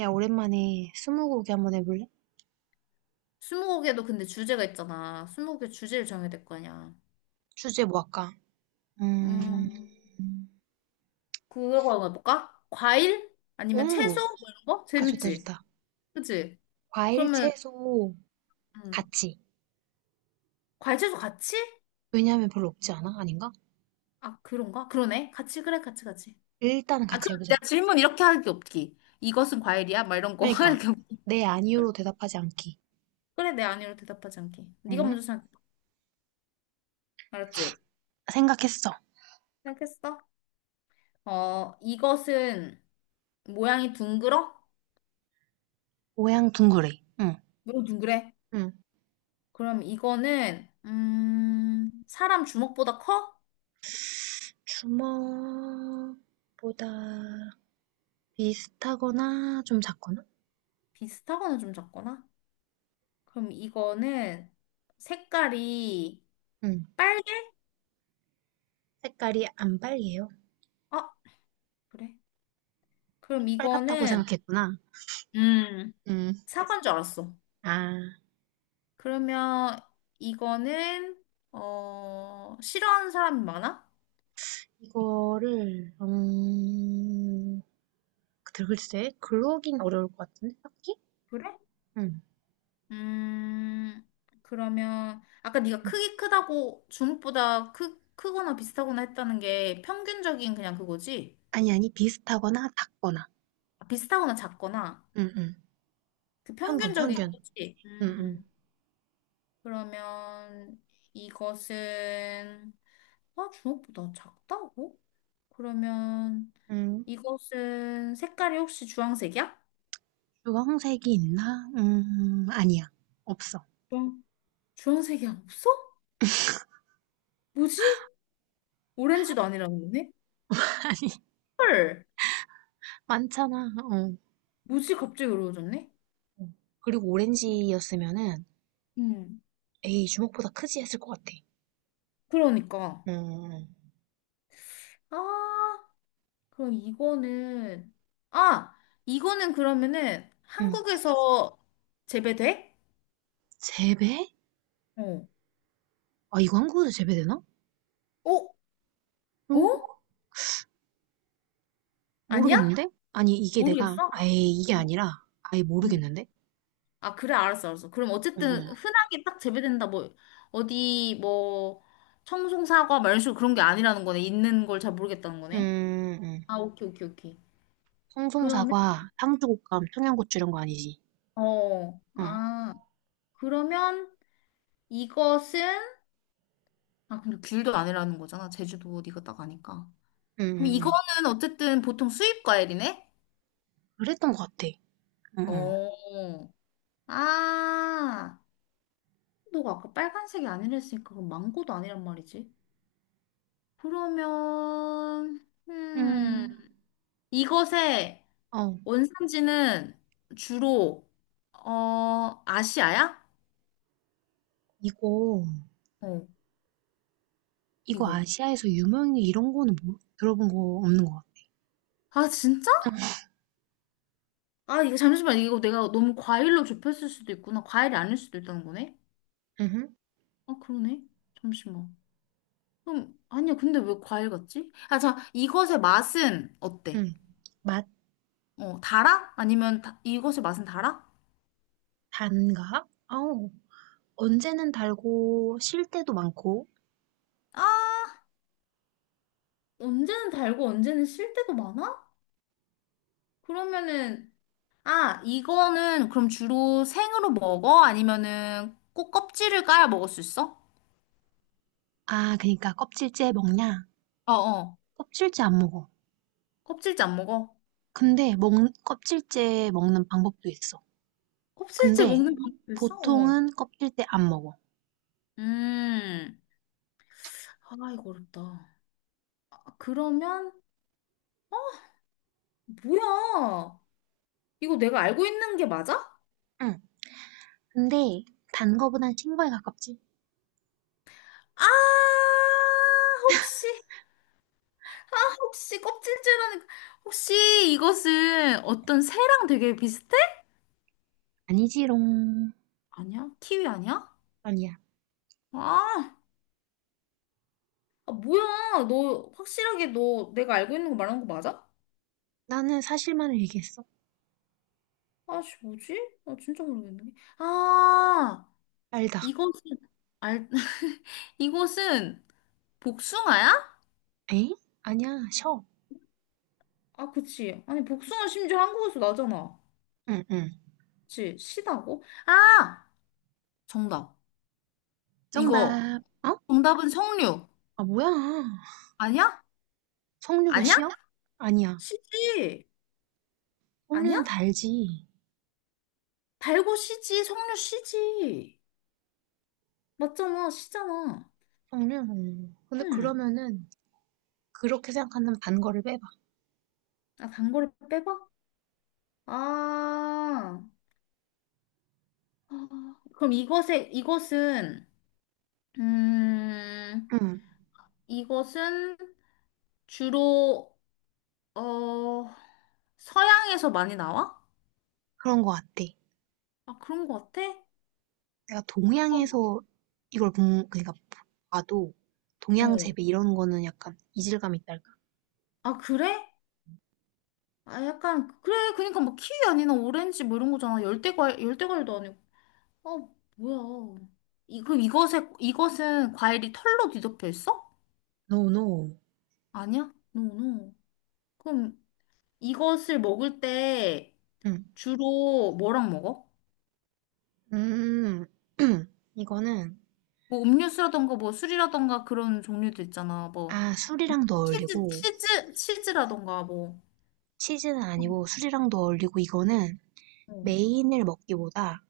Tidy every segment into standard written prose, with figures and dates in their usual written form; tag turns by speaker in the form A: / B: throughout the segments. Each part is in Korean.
A: 야, 오랜만에 스무고개 한번 해볼래?
B: 스무고개도 근데 주제가 있잖아. 스무고개 주제를 정해야 될 거 아니야.
A: 주제 뭐 할까? 음,
B: 음, 그거 한번 해볼까? 과일?
A: 오,
B: 아니면 채소? 뭐 이런 거?
A: 좋다,
B: 재밌지?
A: 좋다.
B: 그치?
A: 과일,
B: 그러면,
A: 채소,
B: 음,
A: 같이.
B: 과일 채소 같이?
A: 왜냐하면 별로 없지 않아? 아닌가?
B: 아, 그런가? 그러네. 같이, 그래, 같이, 같이.
A: 일단은
B: 아,
A: 같이
B: 그럼
A: 해보자.
B: 내가 질문 이렇게 할 게 없기. 이것은 과일이야? 막 이런 거
A: 그러니까,
B: 할 게 없기.
A: 네,
B: 그래,
A: 아니요로 대답하지 않기.
B: 그래, 내 아니로 대답하지 않게. 네가
A: 응?
B: 먼저 생각, 알았지?
A: 생각했어.
B: 생각했어? 어, 이것은 모양이 둥글어?
A: 모양 둥그레. 응.
B: 너무 둥그래?
A: 응.
B: 그럼 이거는, 사람 주먹보다 커?
A: 주먹보다 비슷하거나 좀 작거나?
B: 비슷하거나 좀 작거나? 그럼 이거는 색깔이
A: 응.
B: 빨개?
A: 색깔이 안 빨개요.
B: 아, 그래. 그럼
A: 빨갛다고
B: 이거는,
A: 생각했구나.
B: 음,
A: 응.
B: 사과인 줄 알았어.
A: 아.
B: 그러면 이거는, 어, 싫어하는 사람이 많아?
A: 이거를 글쎄 글로긴 어려울 것 같은데 딱히?
B: 그래?
A: 응.
B: 음, 그러면, 아까 네가
A: 응.
B: 크기 크다고 주먹보다 크, 크거나 비슷하거나 했다는 게 평균적인 그냥 그거지?
A: 아니, 아니, 비슷하거나 같거나.
B: 아, 비슷하거나 작거나.
A: 응, 응.
B: 그
A: 편견,
B: 평균적인
A: 편견.
B: 거지.
A: 응, 응.
B: 음. 그러면 이것은 아, 주먹보다 작다고? 그러면
A: 음,
B: 이것은 색깔이 혹시 주황색이야?
A: 주황색이 있나? 아니야. 없어.
B: 주황, 주황색이 없어? 뭐지? 오렌지도 아니라는 거네?
A: 아니,
B: 헐,
A: 많잖아. 어.
B: 뭐지? 갑자기 어려워졌네?
A: 어. 그리고 오렌지였으면은,
B: 음,
A: 에이, 주먹보다 크지 했을 것 같아.
B: 그러니까.
A: 응, 응.
B: 아, 그럼 이거는, 아, 이거는 그러면은
A: 응.
B: 한국에서 재배돼?
A: 재배?
B: 어.
A: 아, 이거 한국에도 재배되나?
B: 어?
A: 이거
B: 어? 아니야?
A: 모르겠는데? 아니, 이게 내가
B: 모르겠어?
A: 아예 이게
B: 어.
A: 아니라 아예
B: 응.
A: 모르겠는데?
B: 아, 그래, 알았어, 알았어. 그럼
A: 응,
B: 어쨌든
A: 응.
B: 흔하게 딱 재배된다, 뭐, 어디, 뭐, 청송사과, 막 이런 식으로 그런 게 아니라는 거네. 있는 걸 잘 모르겠다는 거네.
A: 음, 음.
B: 아, 오케이, 오케이, 오케이. 그러면,
A: 송송사과, 상주곶감, 청양고추 이런 거 아니지?
B: 어,
A: 응,
B: 아, 그러면 이것은, 아, 근데 귤도 아니라는 거잖아. 제주도 어디가 딱 아니까.
A: 응,
B: 그럼
A: 응, 응.
B: 이거는 어쨌든 보통 수입 과일이네?
A: 그랬던 것 같아. 응, 응.
B: 어, 아, 너가 아까 빨간색이 아니랬으니까 그럼 망고도 아니란 말이지. 그러면,
A: 음,
B: 이것의
A: 어,
B: 원산지는 주로, 어, 아시아야?
A: 이거,
B: 어,
A: 이거
B: 이거.
A: 아시아에서 유명해 이런 거는 뭐, 들어본 거 없는 것 같아.
B: 아, 진짜? 아, 이거 잠시만. 이거 내가 너무 과일로 좁혔을 수도 있구나. 과일이 아닐 수도 있다는 거네?
A: 응,
B: 아, 그러네. 잠시만. 그럼, 아니야. 근데 왜 과일 같지? 아, 자, 이것의 맛은 어때?
A: 응. 맛,
B: 어, 달아? 아니면 다, 이것의 맛은 달아?
A: 단가? 어우 언제는 달고, 실 때도 많고.
B: 아, 언제는 달고 언제는 실 때도 많아? 그러면은, 아, 이거는 그럼 주로 생으로 먹어? 아니면은 꼭 껍질을 까야 먹을 수 있어?
A: 아, 그니까 껍질째 먹냐?
B: 어, 어.
A: 껍질째 안 먹어.
B: 껍질째 안 먹어?
A: 근데 먹, 껍질째 먹는 방법도 있어.
B: 껍질째
A: 근데
B: 먹는 방법도 있어? 어.
A: 보통은 껍질째 안 먹어.
B: 음. 아, 이거 어렵다. 아, 그러면, 뭐야? 이거 내가 알고 있는 게 맞아?
A: 응. 근데 단 거보단 신 거에 가깝지?
B: 아, 혹시, 아, 혹시 껍질째라는, 거- 혹시 이것은 어떤 새랑 되게 비슷해?
A: 아니지롱.
B: 아니야? 키위 아니야?
A: 아니야.
B: 아. 아, 뭐야. 너 확실하게 너 내가 알고 있는 거 말하는 거 맞아?
A: 나는 사실만을 얘기했어.
B: 아씨, 뭐지? 아, 진짜 모르겠네. 아,
A: 알다.
B: 이것은 알 이것은 복숭아야?
A: 에? 아니야. 셔.
B: 아, 그치. 아니, 복숭아 심지어 한국에서 나잖아.
A: 응, 응.
B: 그치? 시다고? 아, 정답. 이거
A: 정답. 어?
B: 정답은 석류.
A: 아, 뭐야.
B: 아니야?
A: 석류가
B: 아니야?
A: 쉬어? 아니야.
B: 시지.
A: 석류는
B: 아니야?
A: 달지.
B: 달고 시지, 석류 시지. 맞잖아, 시잖아.
A: 석류. 응. 근데
B: 응.
A: 그러면은 그렇게 생각한다면 단 거를 빼봐.
B: 아, 단 거를 빼봐. 아. 아, 그럼 이것에, 이것은, 음,
A: 응.
B: 이것은 주로, 어, 서양에서 많이 나와?
A: 그런 거 같아.
B: 아, 그런 것 같아?
A: 내가
B: 어,
A: 동양에서 이걸 본 그러니까 봐도 동양
B: 어.
A: 재배 이런 거는 약간 이질감이 있달까?
B: 아, 그래? 아, 약간, 그래. 그러니까 뭐 키위 아니나 오렌지 뭐 이런 거잖아. 열대과일, 열대과일도 아니고. 어, 뭐야. 이, 그럼 이것에, 이것은 과일이 털로 뒤덮여 있어?
A: No, no.
B: 아니야? 노노. 그럼 이것을 먹을 때
A: 응.
B: 주로 뭐랑 먹어?
A: 음, 이거는,
B: 뭐 음료수라던가 뭐 술이라던가 그런 종류도 있잖아. 뭐
A: 아, 술이랑도
B: 치즈
A: 어울리고,
B: 치즈 치즈라던가 뭐
A: 치즈는 아니고 술이랑도 어울리고, 이거는
B: 어,
A: 메인을 먹기보다,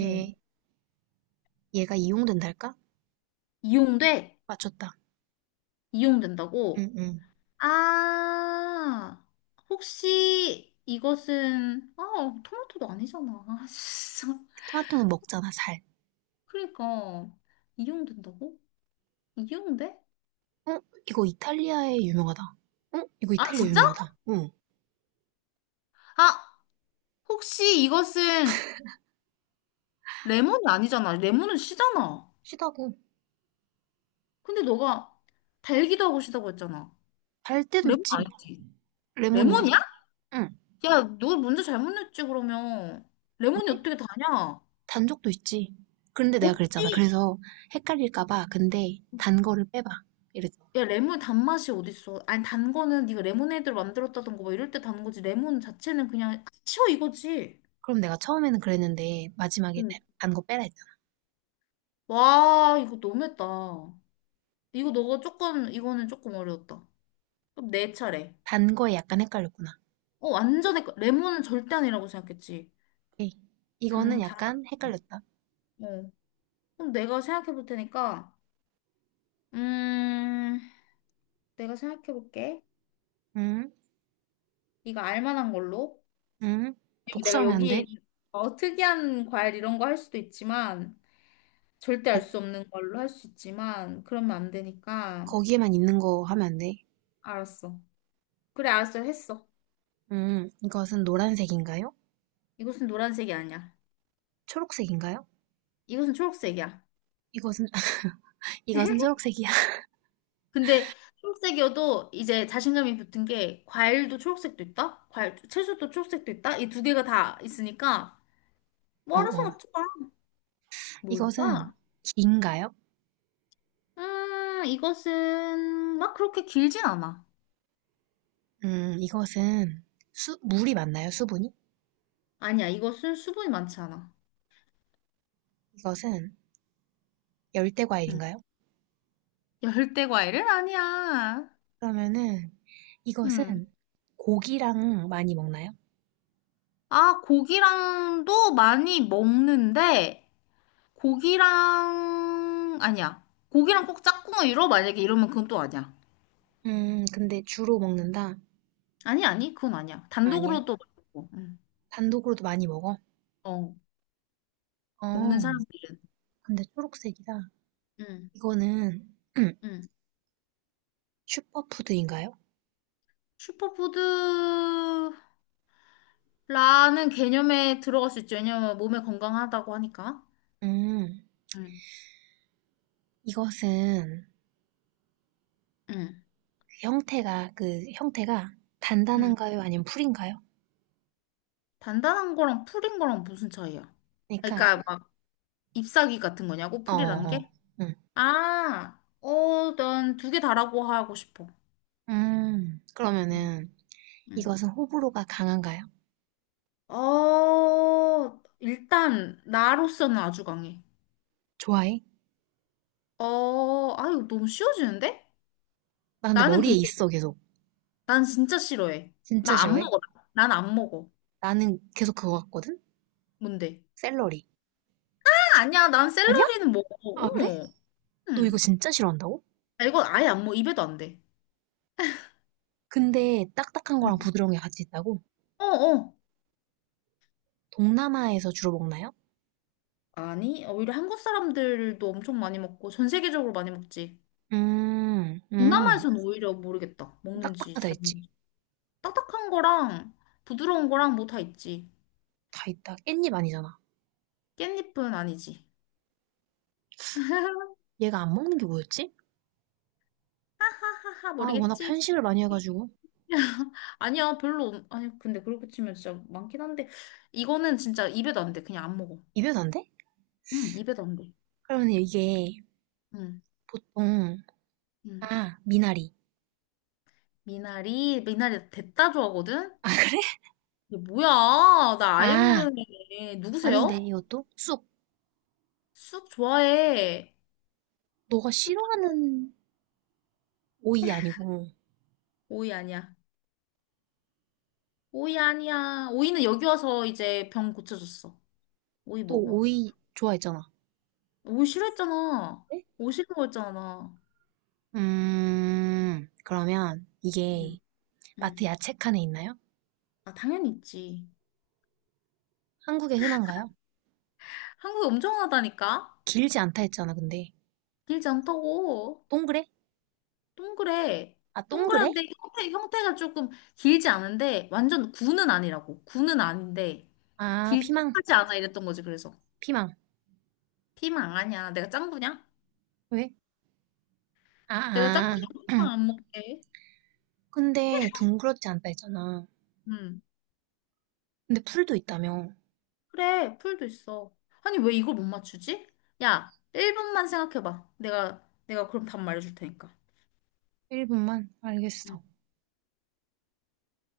B: 어.
A: 얘가 이용된달까?
B: 이용돼?
A: 맞췄다. 응,
B: 이용된다고?
A: 응.
B: 아, 혹시 이것은 아, 토마토도 아니잖아. 아, 진짜.
A: 토마토는 먹잖아, 잘.
B: 그러니까 이용된다고? 이용돼?
A: 어? 이거 이탈리아에 유명하다. 어? 이거
B: 아,
A: 이탈리아
B: 진짜?
A: 유명하다. 응.
B: 아, 혹시 이것은 레몬이 아니잖아. 레몬은 씨잖아.
A: 시다고.
B: 근데 너가 달기도 하고 시다고 했잖아.
A: 달 때도
B: 레몬
A: 있지.
B: 아니지?
A: 레몬이야.
B: 레몬이야?
A: 응.
B: 야, 너 문제 잘못 냈지, 그러면. 레몬이
A: 왜?
B: 어떻게 다냐?
A: 단적도 있지. 그런데 내가 그랬잖아.
B: 없지.
A: 그래서 헷갈릴까 봐 근데 단 거를 빼봐. 이랬죠.
B: 야, 레몬 단맛이 어딨어. 아니, 단 거는 네가 레모네이드를 만들었다던가 뭐 이럴 때 단 거지. 레몬 자체는 그냥 치워 이거지.
A: 그럼 내가 처음에는 그랬는데 마지막에
B: 응.
A: 단거 빼라 했잖아.
B: 와, 이거 너무했다. 이거 너가 조금, 이거는 조금 어려웠다. 그럼 내 차례.
A: 단 거에 약간 헷갈렸구나.
B: 어, 완전히, 거- 레몬은 절대 아니라고 생각했지.
A: 오케이. 이거는
B: 당, 당,
A: 약간 헷갈렸다.
B: 어. 그럼 내가 생각해 볼 테니까, 음, 내가 생각해 볼게.
A: 음,
B: 네가 알 만한 걸로.
A: 음.
B: 내가
A: 복수하면 안
B: 여기에
A: 돼.
B: 있는 어, 특이한 과일 이런 거 할 수도 있지만 절대 알
A: 거,
B: 수 없는 걸로 할 수 있지만 그러면 안 되니까
A: 거기에만 있는 거 하면 안 돼.
B: 알았어. 그래 알았어 했어.
A: 이것은 노란색인가요?
B: 이것은 노란색이 아니야.
A: 초록색인가요?
B: 이것은 초록색이야.
A: 이것은 이것은 초록색이야.
B: 근데 초록색이어도 이제 자신감이 붙은 게 과일도 초록색도 있다. 과일 채소도 초록색도 있다. 이 두 개가 다 있으니까 뭐
A: 어,
B: 알아서
A: 어.
B: 맞춰봐.
A: 이것은
B: 뭘까?
A: 긴가요?
B: 이것은 막 그렇게 길진 않아.
A: 이것은 물이 맞나요? 수분이?
B: 아니야 이것은 수분이 많지 않아.
A: 이것은 열대
B: 음.
A: 과일인가요?
B: 열대 과일은 아니야.
A: 그러면은
B: 음.
A: 이것은 고기랑 많이 먹나요?
B: 아, 고기랑도 많이 먹는데, 고기랑, 아니야. 고기랑 꼭 짝꿍을 이뤄? 만약에 이러면 그건 또 아니야.
A: 근데 주로 먹는다?
B: 아니, 아니, 그건 아니야.
A: 아니야.
B: 단독으로도 먹고,
A: 단독으로도 많이 먹어?
B: 어,
A: 어,
B: 먹는 사람들은.
A: 근데 초록색이다.
B: 음,
A: 이거는
B: 음.
A: 슈퍼푸드인가요?
B: 슈퍼푸드라는 개념에 들어갈 수 있죠. 왜냐면 몸에 건강하다고 하니까.
A: 음,
B: 음,
A: 이것은
B: 음,
A: 형태가
B: 음.
A: 단단한가요? 아니면 풀인가요?
B: 단단한 거랑 풀인 거랑 무슨 차이야? 그러니까
A: 그러니까
B: 막 잎사귀 같은 거냐고?
A: 어,
B: 풀이라는
A: 어,
B: 게?
A: 응.
B: 아, 어, 난 두 개 다라고 하고 싶어. 응,
A: 그러면은
B: 응.
A: 이것은 호불호가 강한가요?
B: 어, 일단, 나로서는 아주 강해.
A: 좋아해?
B: 어, 아유, 너무 쉬워지는데?
A: 나 근데
B: 나는
A: 머리에
B: 근데,
A: 있어 계속.
B: 난 진짜 싫어해.
A: 진짜
B: 나 안
A: 싫어해?
B: 먹어. 난 안 먹어.
A: 나는 계속 그거 같거든?
B: 뭔데?
A: 샐러리.
B: 아, 아니야, 난
A: 아니야?
B: 샐러리는 먹어.
A: 아, 그래?
B: 어머.
A: 너 이거
B: 응.
A: 진짜 싫어한다고?
B: 아, 이건 아예 안 먹어. 입에도 안 돼.
A: 근데 딱딱한 거랑
B: 응.
A: 부드러운 게 같이 있다고?
B: 어, 어.
A: 동남아에서 주로 먹나요?
B: 아니, 어, 오히려 한국 사람들도 엄청 많이 먹고, 전 세계적으로 많이 먹지.
A: 음, 음.
B: 동남아에서는 오히려 모르겠다. 먹는지
A: 딱딱하다
B: 잘
A: 했지.
B: 모르지. 딱딱한 거랑 부드러운 거랑 뭐 다 있지.
A: 다 있다. 깻잎 아니잖아.
B: 깻잎은 아니지.
A: 얘가 안 먹는 게 뭐였지?
B: 하하하
A: 아, 워낙
B: 모르겠지.
A: 편식을 많이
B: 모르겠지.
A: 해가지고.
B: 아니야 별로 없- 아니 근데 그렇게 치면 진짜 많긴 한데 이거는 진짜 입에도 안 돼. 그냥 안 먹어.
A: 입에도 안 돼?
B: 응 입에도 안 돼.
A: 그러면 이게
B: 응.
A: 보통,
B: 응.
A: 아, 미나리.
B: 미나리 미나리 됐다 좋아하거든.
A: 아, 그래?
B: 이게 뭐야? 나 아예
A: 아,
B: 모르는 애.
A: 아닌데,
B: 누구세요?
A: 이것도? 쑥.
B: 쑥 좋아해.
A: 너가
B: 쑥
A: 싫어하는 오이 아니고,
B: 오이 아니야. 오이 아니야. 오이는 여기 와서 이제 병 고쳐줬어. 오이
A: 또
B: 먹어.
A: 오이 좋아했잖아.
B: 오이 싫어했잖아.
A: 네?
B: 오이 싫은 거였잖아.
A: 그러면
B: 응,
A: 이게 마트
B: 응.
A: 야채 칸에 있나요?
B: 아, 당연히 있지.
A: 한국에 흔한가요?
B: 한국이 엄청 하다니까?
A: 길지 않다 했잖아, 근데.
B: 길지 않다고.
A: 동그래?
B: 동그래.
A: 아, 동그래?
B: 동그란데 형태, 형태가 조금 길지 않은데, 완전 구는 아니라고. 구는 아닌데,
A: 아,
B: 길
A: 피망,
B: 하지 않아 이랬던 거지, 그래서.
A: 피망.
B: 피망 아니야. 내가 짱구냐?
A: 왜? 아,
B: 내가 짱구냐?
A: 아.
B: 피망 안 먹게.
A: 근데 둥그렇지 않다 했잖아.
B: 응.
A: 근데 풀도 있다며.
B: 그래, 풀도 있어. 아니, 왜 이걸 못 맞추지? 야, 1분만 생각해봐. 내가 그럼 답 말해줄 테니까.
A: 1분만? 알겠어.